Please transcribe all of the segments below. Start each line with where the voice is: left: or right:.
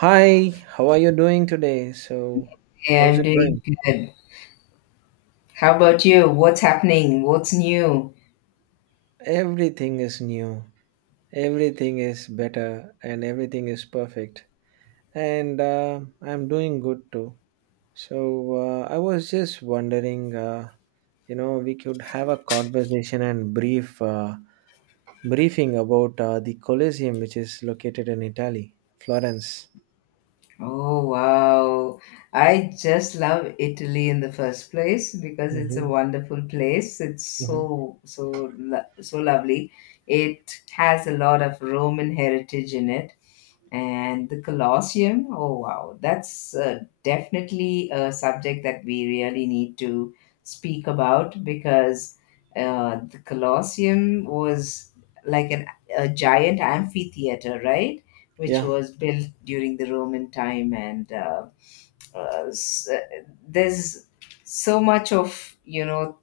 right: Hi, how are you doing today? So,
left: Yeah,
right: how's
left: I'm
right: it
left: doing
right: going?
left: good. How about you? What's happening? What's new?
right: Everything is new, everything is better, and everything is perfect. And I'm doing good too. So, I was just wondering, we could have a conversation and briefing about the Colosseum, which is located in Italy, Florence.
left: Oh, wow. I just love Italy in the first place because it's a
right: Hmm.
left: wonderful place. It's
right: Hmm.
left: so, so, so lovely. It has a lot of Roman heritage in it. And the Colosseum, oh wow, that's definitely a subject that we really need to speak about because the Colosseum was like an, a giant amphitheater, right? Which
right: Yeah.
left: was built during the Roman time, and there's so much of, you know,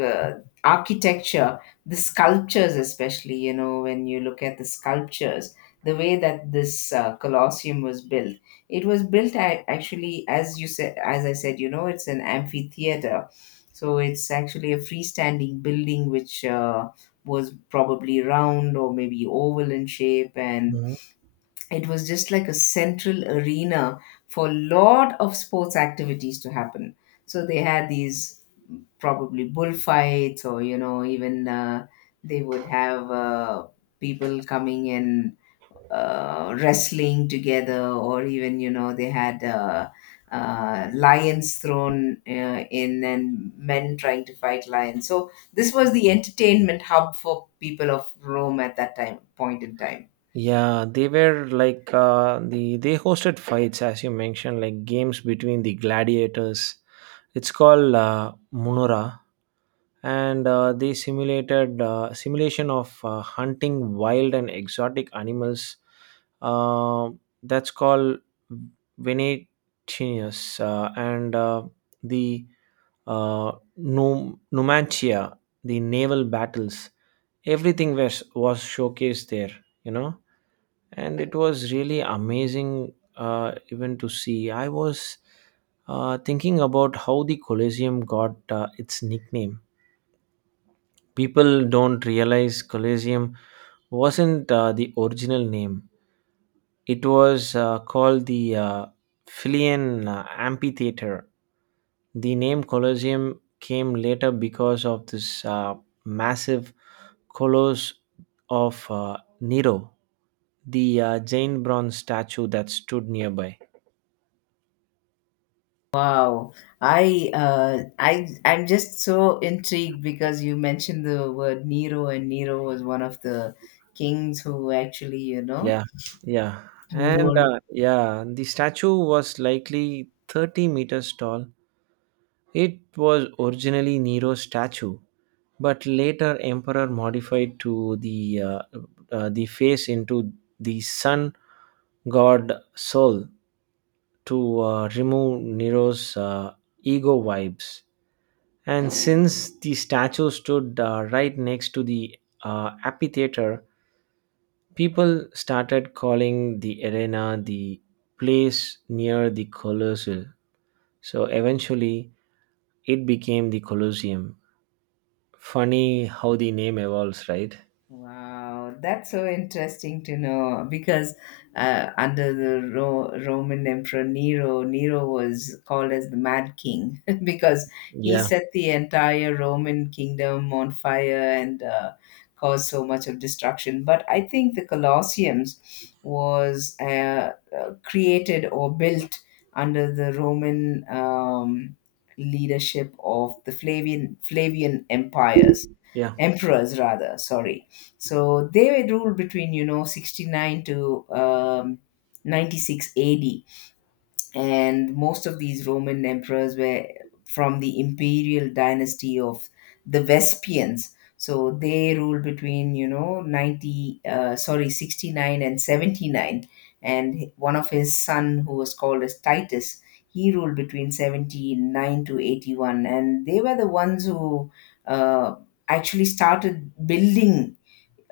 left: uh, architecture, the sculptures, especially, you know, when you look at the sculptures, the way that this Colosseum was built, it was built actually, as you said, as I said, you know, it's an amphitheater. So it's actually a freestanding building which was probably round or maybe oval in shape, and it was just like a central arena for a lot of sports activities to happen. So they had these probably bullfights, or, you know, even they would have people coming in wrestling together, or even, you know, they had lions thrown in and men trying to fight lions. So this was the entertainment hub for people of Rome at that time point in time.
right: Yeah, they were like they hosted fights as you mentioned, like games between the gladiators. It's called Munora, and they simulated simulation of hunting wild and exotic animals. Uh, that's called Venetianus, and the uh, Numantia, the naval battles. Everything was showcased there. And it was really amazing even to see. I was thinking about how the Colosseum got its nickname. People don't realize Colosseum wasn't the original name. It was called the Philian Amphitheater. The name Colosseum came later because of this massive colossus of Nero, the giant bronze statue that stood nearby.
left: Wow, I I'm just so intrigued because you mentioned the word Nero, and Nero was one of the kings who actually, you know,
right: Yeah, yeah.
left: who
right: And
left: ruled.
right: yeah, the statue was likely 30 meters tall. It was originally Nero's statue, but later emperor modified to the face into the sun god Sol to remove Nero's ego vibes. And since the statue stood right next to the amphitheater. People started calling the arena the place near the Colosseum. So eventually it became the Colosseum. Funny how the name evolves, right?
left: Wow, that's so interesting to know because under the Roman Emperor Nero, Nero was called as the Mad King because he
right: Yeah,
left: set the entire Roman kingdom on fire and caused so much of destruction. But I think the Colosseums was created or built under the Roman leadership of the Flavian empires,
right: yeah,
left: emperors rather, sorry. So they were ruled between, you know, 69 to 96 AD. And most of these Roman emperors were from the imperial dynasty of the Vespians. So they ruled between, you know, 90, sorry, 69 and 79. And one of his son, who was called as Titus, he ruled between 79 to 81. And they were the ones who uh, actually started building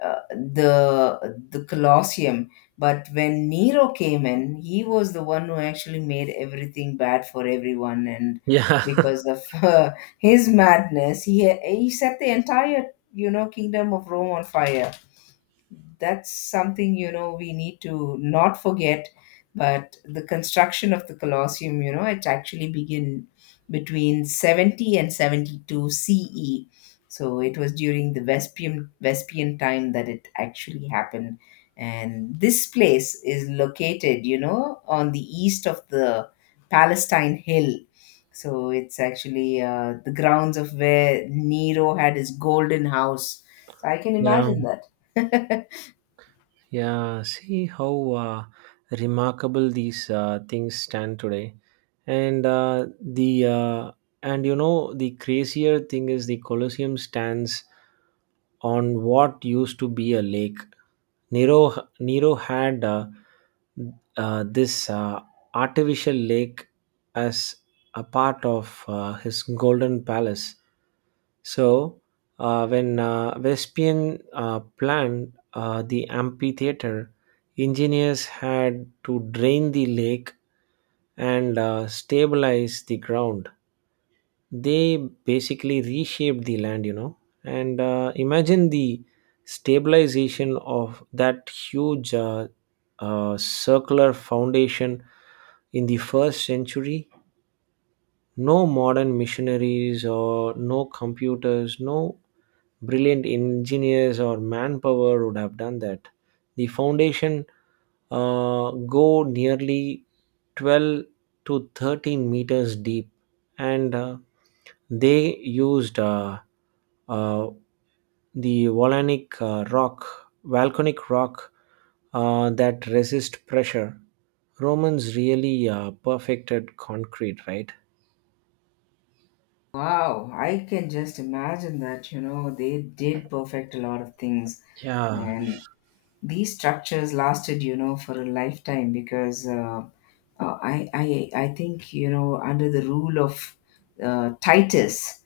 left: the Colosseum. But when Nero came in, he was the one who actually made everything bad for everyone, and
right: yeah.
left: because of his madness, he set the entire, you know, kingdom of Rome on fire. That's something, you know, we need to not forget. But the construction of the Colosseum, you know, it actually began between 70 and 72 CE. So it was during the Vespian time that it actually happened. And this place is located, you know, on the east of the Palestine Hill. So it's actually the grounds of where Nero had his Golden House. So I can
right: Yeah.
left: imagine that.
right: Yeah, see how remarkable these things stand today, and uh, the uh, and the crazier thing is the Colosseum stands on what used to be a lake. Nero Nero had this artificial lake as a part of his golden palace. So, when Vespian planned the amphitheater, engineers had to drain the lake and stabilize the ground. They basically reshaped the land. And imagine the stabilization of that huge circular foundation in the first century. No modern machineries or no computers, no brilliant engineers or manpower would have done that. The foundation go nearly 12 to 13 meters deep, and they used uh, the volcanic rock that resist pressure. Romans really perfected concrete, right?
left: Wow, I can just imagine that, you know, they did perfect a lot of things.
right: Yeah.
left: And these structures lasted, you know, for a lifetime because I think, you know, under the rule of Titus,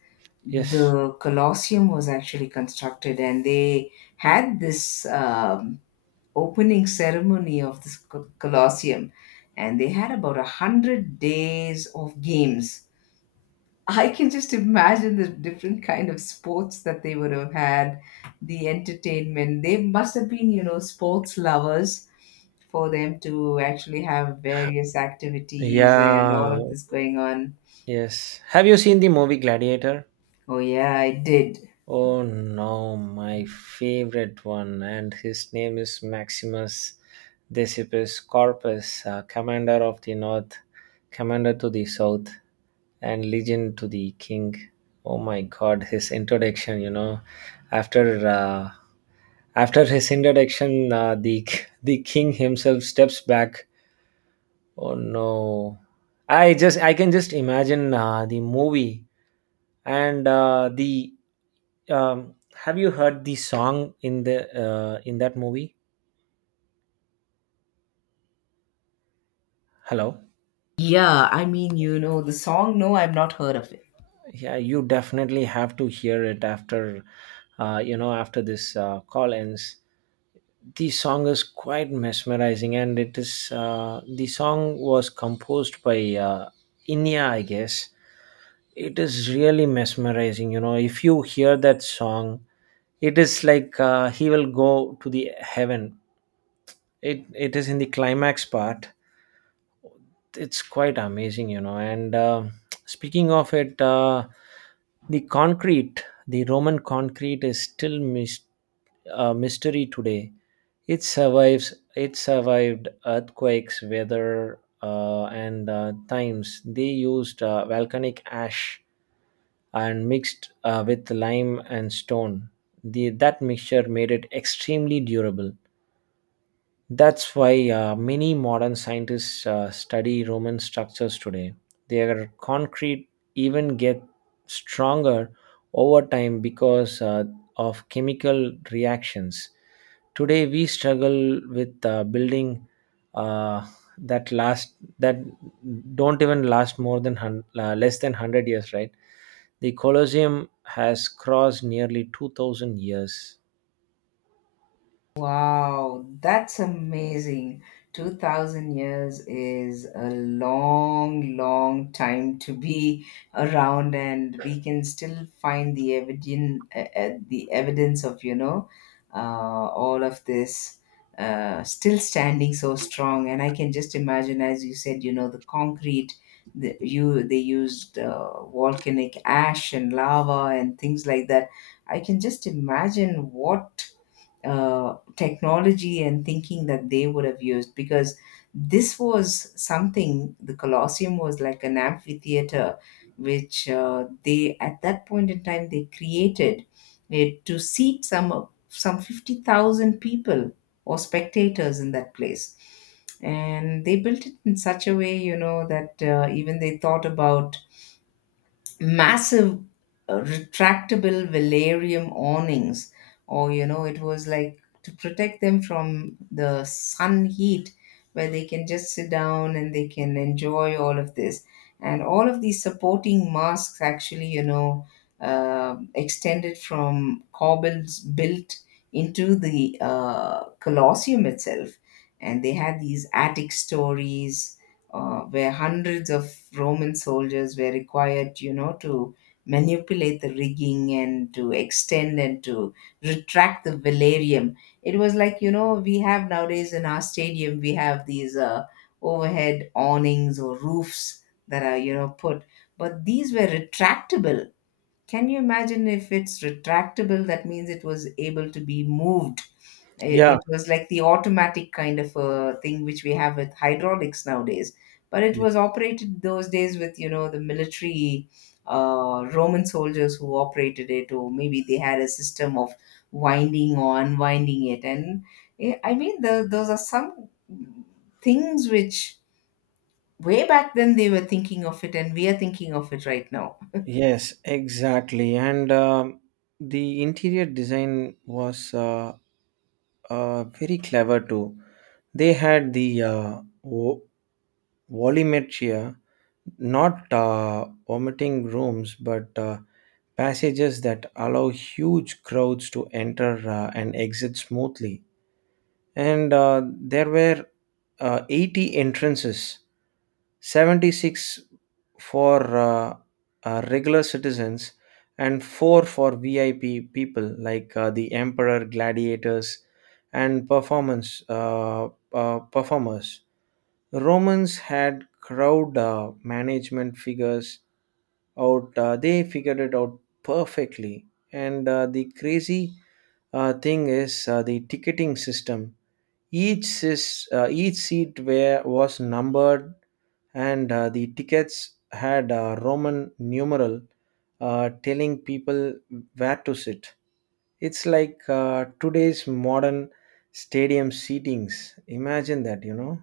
right: Yes.
left: the Colosseum was actually constructed, and they had this opening ceremony of this Colosseum, and they had about 100 days of games. I can just imagine the different kind of sports that they would have had, the entertainment. They must have been, you know, sports lovers for them to actually have various activities and all
right: Yeah,
left: of this going on.
right: yes. Have you seen the movie Gladiator?
left: Oh yeah, I did.
right: Oh no, my favorite one, and his name is Maximus Decipius Corpus, commander of the north, commander to the south, and legion to the king. Oh my god, his introduction, after uh, after his introduction, the the king himself steps back. Oh no, I can just imagine the movie. And the have you heard the song in that movie? Hello.
left: Yeah, I mean, you know, the song, no, I've not heard of it.
right: Yeah, you definitely have to hear it after you know after this call ends. The song is quite mesmerizing, and it is the song was composed by inya, I guess. It is really mesmerizing. If you hear that song, it is like he will go to the heaven. It is in the climax part. It's quite amazing, and speaking of it, the concrete the Roman concrete is still a mystery today. It survived earthquakes, weather, and times. They used volcanic ash and mixed with lime and stone. That mixture made it extremely durable. That's why many modern scientists study Roman structures today. Their concrete even get stronger over time because of chemical reactions. Today we struggle with building uh, that don't even last less than 100 years, right? The Colosseum has crossed nearly 2,000 years.
left: Wow, that's amazing. 2000 years is a long, long time to be around, and we can still find the evidence of, you know, all of this still standing so strong. And I can just imagine, as you said, you know, the concrete, you, they used volcanic ash and lava and things like that. I can just imagine what technology and thinking that they would have used, because this was something. The Colosseum was like an amphitheater which they, at that point in time, they created it to seat some 50,000 people or spectators in that place. And they built it in such a way, you know, that even they thought about massive retractable velarium awnings, or, you know, it was like to protect them from the sun heat, where they can just sit down and they can enjoy all of this. And all of these supporting masks actually, you know, extended from corbels built into the Colosseum itself. And they had these attic stories where hundreds of Roman soldiers were required, you know, to manipulate the rigging and to extend and to retract the velarium. It was like, you know, we have nowadays in our stadium, we have these overhead awnings or roofs that are, you know, put, but these were retractable. Can you imagine if it's retractable? That means it was able to be moved. it,
right: Yeah.
left: it was like the automatic kind of a thing which we have with hydraulics nowadays. But it was operated those days with, you know, the military Roman soldiers who operated it, or maybe they had a system of winding or unwinding it. And I mean, those are some things which way back then they were thinking of it, and we are thinking of it right now.
right: Yes, exactly. And the interior design was very clever too. They had the volumetria, not vomiting rooms, but passages that allow huge crowds to enter and exit smoothly, and there were 80 entrances: 76 for regular citizens and 4 for VIP people like the emperor, gladiators, and performance performers. Romans had crowd management figures out. They figured it out perfectly. And the crazy thing is the ticketing system: each seat was numbered, and the tickets had a Roman numeral telling people where to sit. It's like today's modern stadium seatings. Imagine that, you know?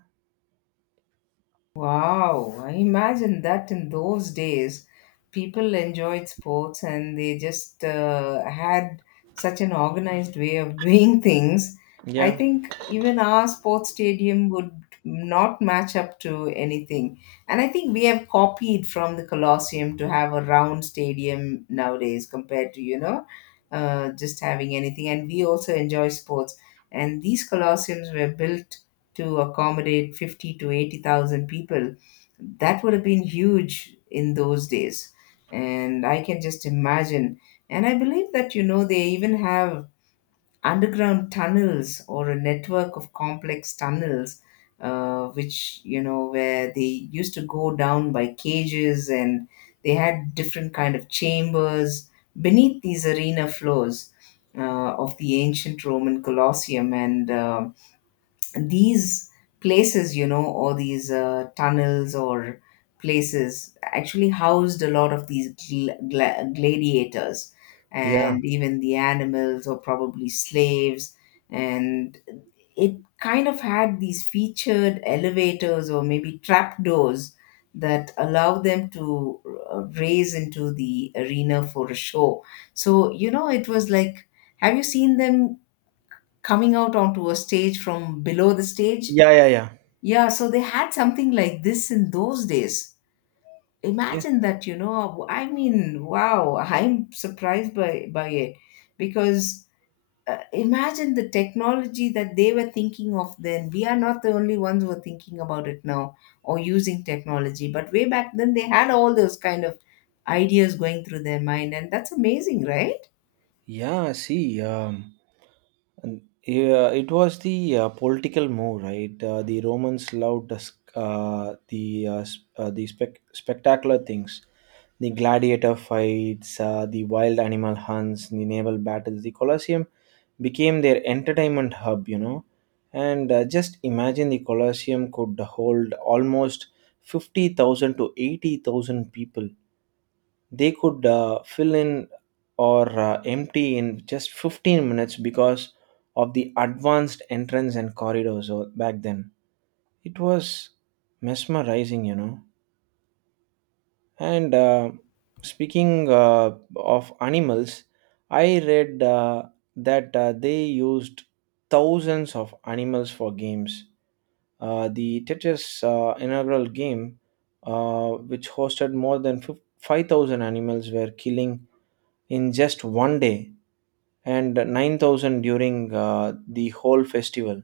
left: Wow, I imagine that in those days, people enjoyed sports and they just had such an organized way of doing things. I
right: Yeah,
left: think even our sports stadium would not match up to anything. And I think we have copied from the Colosseum to have a round stadium nowadays, compared to, you know, just having anything. And we also enjoy sports. And these Colosseums were built to accommodate 50 to 80,000 people. That would have been huge in those days. And I can just imagine. And I believe that, you know, they even have underground tunnels or a network of complex tunnels, which, you know, where they used to go down by cages, and they had different kind of chambers beneath these arena floors of the ancient Roman Colosseum. And these places, you know, or these tunnels or places actually housed a lot of these gladiators
right: yeah,
left: and even the animals or probably slaves. And it kind of had these featured elevators or maybe trapdoors that allow them to raise into the arena for a show. So, you know, it was like, have you seen them coming out onto a stage from below the stage?
right: yeah, yeah,
left: Yeah, so they had something like this in those days.
right: yeah.
left: Imagine that, you know. I mean, wow, I'm surprised by, it because imagine the technology that they were thinking of then. We are not the only ones who are thinking about it now or using technology, but way back then they had all those kind of ideas going through their mind, and that's amazing, right?
right: Yeah, see, and, yeah, it was the political move, right? The Romans loved the spectacular things, the gladiator fights, the wild animal hunts, the naval battles. The Colosseum became their entertainment hub. And just imagine, the Colosseum could hold almost 50,000 to 80,000 people. They could fill in or empty in just 15 minutes because of the advanced entrance and corridors back then. It was mesmerizing. And speaking of animals, I read that they used thousands of animals for games. The Tetris inaugural game, which hosted more than 5,000 animals, were killing in just one day and 9,000 during the whole festival.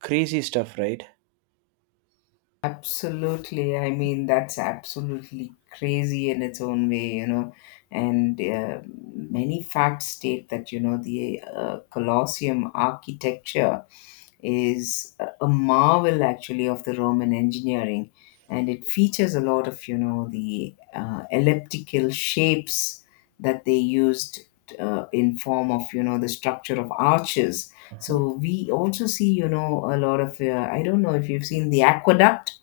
right: Crazy stuff, right?
left: Absolutely. I mean, that's absolutely crazy in its own way, you know. And many facts state that, you know, the Colosseum architecture is a marvel actually of the Roman engineering. And it features a lot of, you know, the elliptical shapes that they used in form of, you know, the structure of arches.
right: Mhm.
left: So we also see, you know, a lot of, I don't know if you've seen the aqueduct,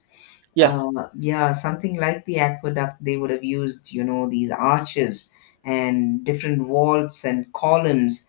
right: Yeah,
left: yeah, something like the aqueduct, they would have used, you know, these arches and different vaults and columns.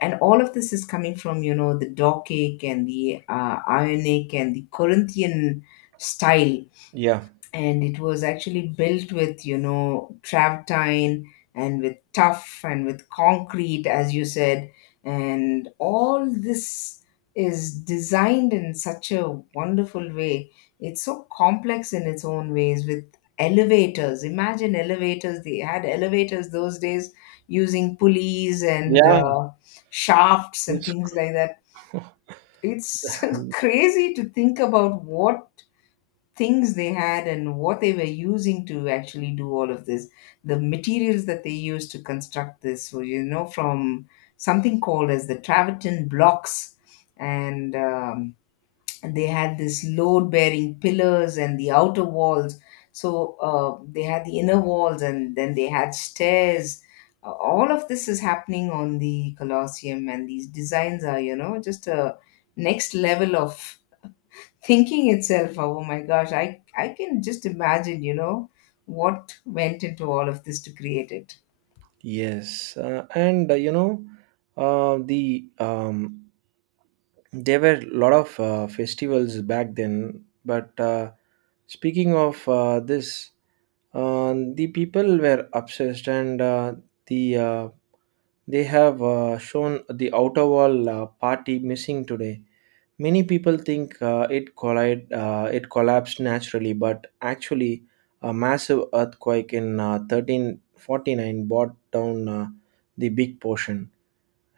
left: And all of this is coming from, you know, the Doric and the Ionic and the Corinthian style.
right: yeah,
left: And it was actually built with, you know, travertine and with tuff and with concrete, as you said. And all this is designed in such a wonderful way. It's so complex in its own ways, with elevators. Imagine elevators! They had elevators those days, using pulleys and
right: yeah.
left: shafts and
right: It's
left: things like that. It's crazy to think about what things they had and what they were using to actually do all of this, the materials that they used to construct this. So, you know, from something called as the travertine blocks, and um, and they had this load bearing pillars and the outer walls. So they had the inner walls and then they had stairs. All of this is happening on the colosseum, and these designs are, you know, just a next level of thinking itself. Oh my gosh, I can just imagine, you know, what went into all of this to create it.
right: Yes, and uh, the um, there were a lot of festivals back then, but speaking of this, the people were obsessed, and the uh, they have shown the outer wall party missing today. Many people think it collapsed naturally, but actually, a massive earthquake in 1349 brought down the big portion.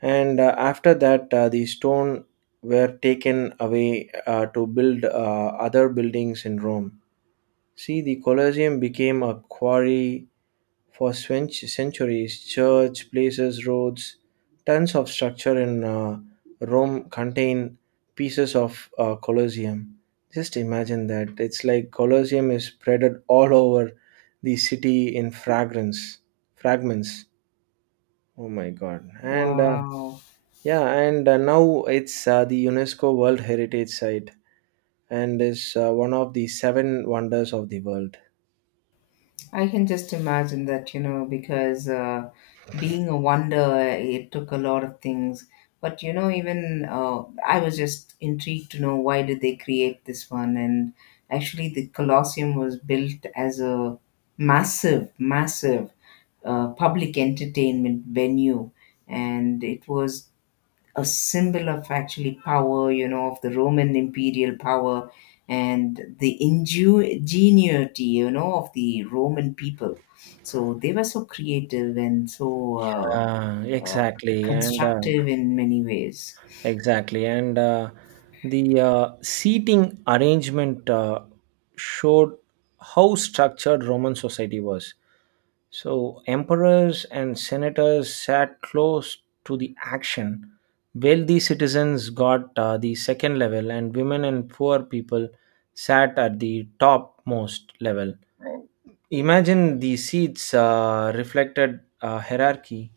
right: And after that, the stone were taken away to build other buildings in Rome. See, the Colosseum became a quarry for centuries. Church, places, roads, tons of structure in Rome contain pieces of Colosseum. Just imagine that. It's like Colosseum is spreaded all over the city in fragments. Oh my God. And
left: Wow,
right: yeah, and now it's the UNESCO World Heritage Site and is one of the seven wonders of the world.
left: I can just imagine that, you know, because being a wonder, it took a lot of things. But you know, even I was just intrigued to know why did they create this one. And actually the colosseum was built as a massive public entertainment venue, and it was a symbol of actually power, you know, of the Roman imperial power and the ingenuity, you know, of the Roman people. So they were so creative and so
right: Yeah,
left: uh, uh,
right: exactly. And
left: constructive in many ways.
right: Exactly. And the seating arrangement showed how structured Roman society was. So, emperors and senators sat close to the action. Wealthy citizens got the second level, and women and poor people sat at the topmost level. Imagine the seats reflected hierarchy.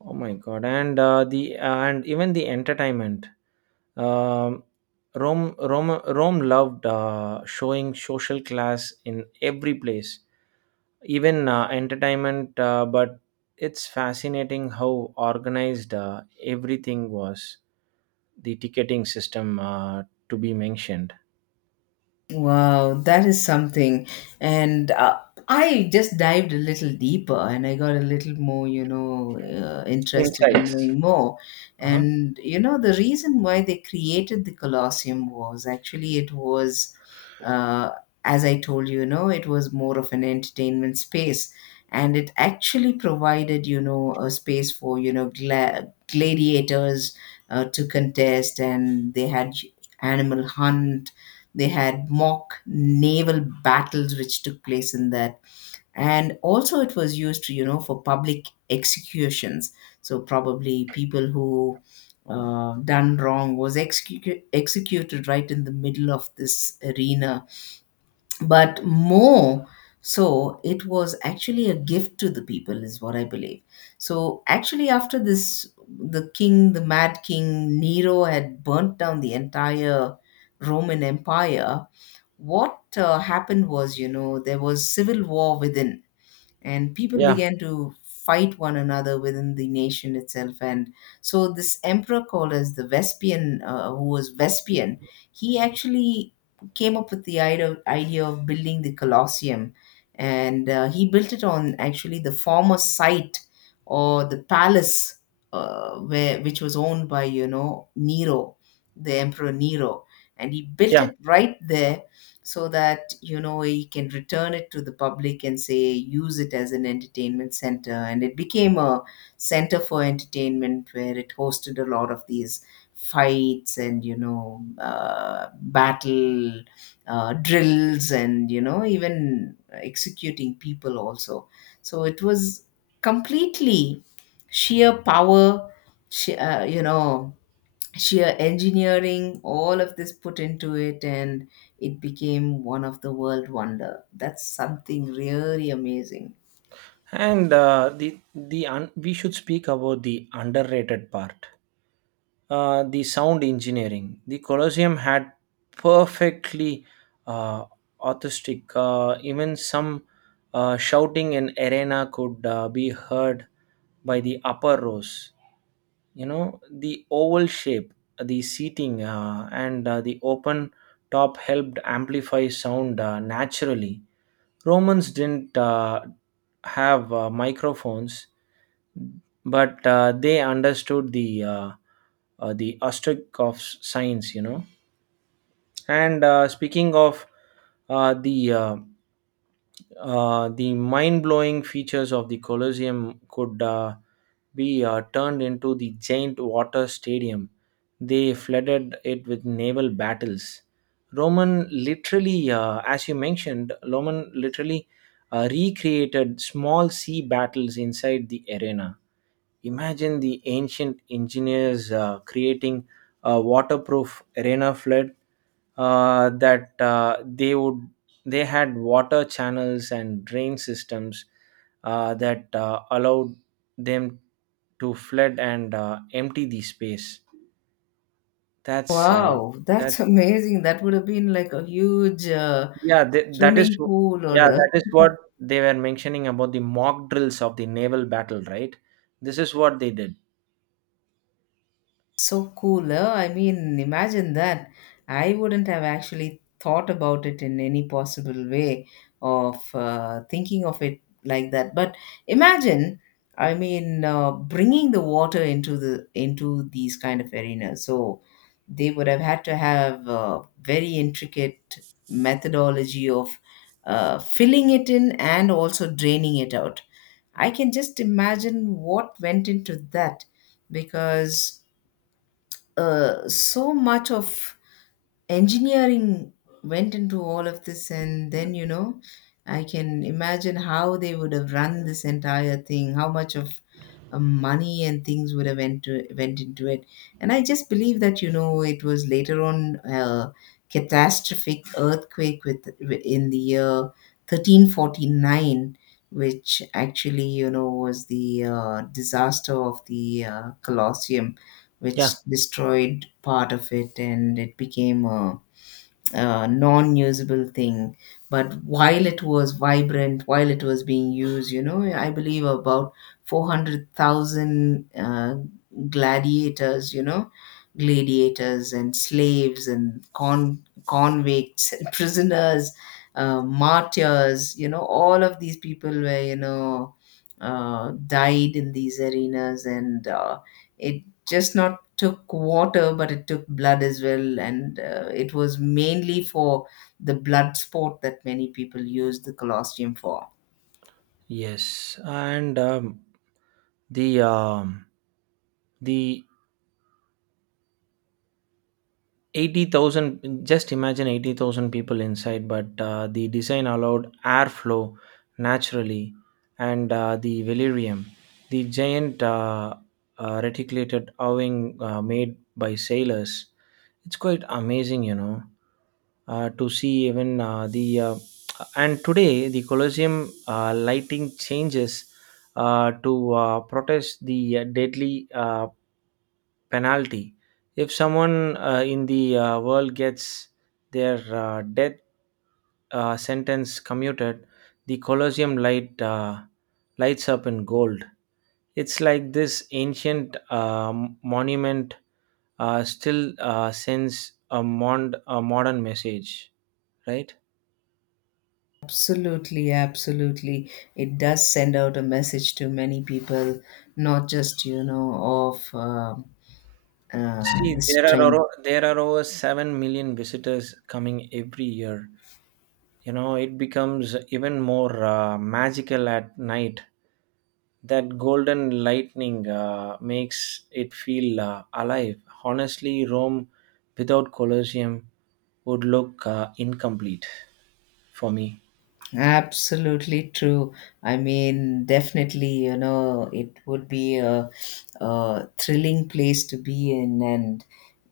right: Oh my god! And the and even the entertainment. um, Rome loved showing social class in every place, even entertainment. But it's fascinating how organized everything was. The ticketing system, to be mentioned.
left: Wow, that is something. And I just dived a little deeper and I got a little more, you know, interested in
right: Insights.
left: knowing more.
right: Uh-huh.
left: And, you know, the reason why they created the Colosseum was actually it was, uh, as I told you, you know, it was more of an entertainment space. And it actually provided, you know, a space for, you know, gladiators to contest. And they had animal hunt. They had mock naval battles which took place in that. And also it was used to, you know, for public executions. So probably people who done wrong was executed right in the middle of this arena. But more so, it was actually a gift to the people, is what I believe. So actually after this, the king, the mad king Nero, had burnt down the entire Roman empire. What happened was, you know, there was civil war within, and people
right: Yeah,
left: began to fight one another within the nation itself. And so this emperor called as the Vespian, who was vespian he actually came up with the idea of building the colosseum. And he built it on actually the former site, or the palace where which was owned by, you know, Nero, the emperor Nero, and he built
right: yeah,
left: it right there, so that, you know, he can return it to the public and say use it as an entertainment center. And it became a center for entertainment, where it hosted a lot of these fights and, you know, battle drills, and, you know, even executing people also. So it was completely sheer power, you know, sheer engineering, all of this put into it, and it became one of the world wonder. That's something really amazing.
right: and we should speak about the underrated part, the sound engineering. The Colosseum had perfectly uh, acoustic. Even some shouting in arena could be heard by the upper rows. The oval shape, the seating, and the open top helped amplify sound naturally. Romans didn't have microphones, but they understood the the asterisk of science. And speaking of uh, the uh, the mind-blowing features of the Colosseum could be turned into the giant water stadium. They flooded it with naval battles. As you mentioned, Roman literally recreated small sea battles inside the arena. Imagine the ancient engineers creating a waterproof arena flood that they had water channels and drain systems that allowed them to flood and empty the space. That's uh,
left: Wow, that's
right: that's
left: amazing. That would have been like a huge
right: yeah th- that is
left: swimming pool or
right: yeah
left: a...
right: that is what they were mentioning about the mock drills of the naval battle, right? This is what they did.
left: So cool. I mean, imagine that. I wouldn't have actually thought about it in any possible way of thinking of it like that. But imagine, I mean, bringing the water into the into these kind of arenas. So they would have had to have a very intricate methodology of filling it in and also draining it out. I can just imagine what went into that, because so much of engineering went into all of this. And then, you know, I can imagine how they would have run this entire thing, how much of money and things would have went into it. And I just believe that, you know, it was later on a catastrophic earthquake with in the year 1349, which actually, you know, was the disaster of the Colosseum,
right: Yeah.
left: which destroyed part of it, and it became a non-usable thing. But while it was vibrant, while it was being used, you know, I believe about 400,000 gladiators, you know, gladiators and slaves and convicts and prisoners, martyrs, you know, all of these people were, you know, died in these arenas. And it just not took water, but it took blood as well. And it was mainly for the blood sport that many people used the Colosseum for.
right: Yes, and The um, the 80,000, just imagine, 80,000 people inside, but the design allowed airflow naturally, and the velarium, the giant reticulated awning made by sailors. It's quite amazing, to see even the and today the Colosseum lighting changes to protest the deadly penalty. If someone in the world gets their death sentence commuted, the Colosseum lights up in gold. It's like this ancient monument still sends a modern message, right?
left: Absolutely, absolutely. It does send out a message to many people, not just, you know, of uh,
right: See,
left: the
right: there are
left: strength.
right: over, there are over 7 million visitors coming every year. It becomes even more magical at night. That golden lightning makes it feel alive. Honestly, Rome without Colosseum would look incomplete for me.
left: Absolutely true. I mean, definitely, you know, it would be a thrilling place to be in, and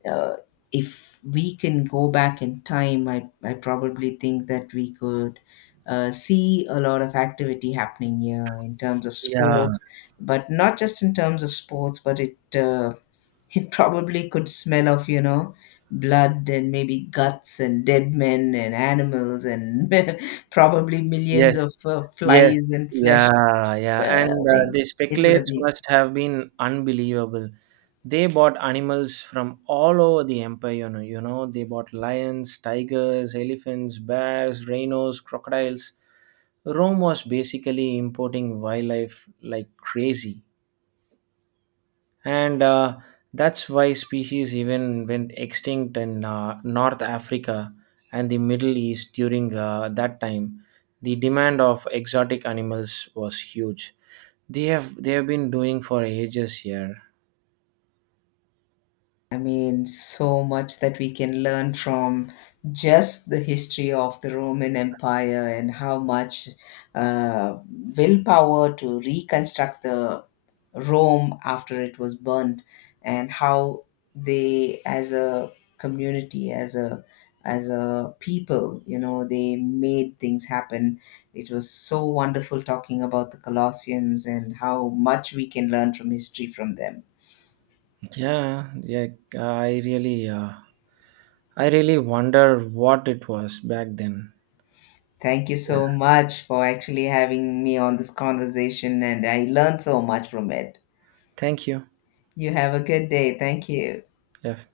left: uh, if we can go back in time, I probably think that we could see a lot of activity happening here in terms of
right: Yeah.
left: sports. But not just in terms of sports, but it it probably could smell of, you know, blood and maybe guts and dead men and animals and probably millions
right: Yes,
left: of
right: yes,
left: flies and flesh.
right: yeah, yeah. And
left: I think
right: the
left: it would have
right: speculates
left: been...
right: must have been unbelievable. They bought animals from all over the empire, they bought lions, tigers, elephants, bears, rhinos, crocodiles. Rome was basically importing wildlife like crazy, and that's why species even went extinct in North Africa and the Middle East during that time. The demand of exotic animals was huge. They have been doing for ages here.
left: I mean, so much that we can learn from just the history of the Roman Empire, and how much uh, willpower to reconstruct the Rome after it was burned, and how they, as a community, as a people, you know, they made things happen. It was so wonderful talking about the Colossians and how much we can learn from history from them.
right: Yeah, yeah. I really uh, i really wonder what it was back then.
left: Thank you
right: Yeah.
left: so much for actually having me on this conversation, and I learned so much from it.
right: Thank you.
left: You have a good day. Thank you.
right: Yeah.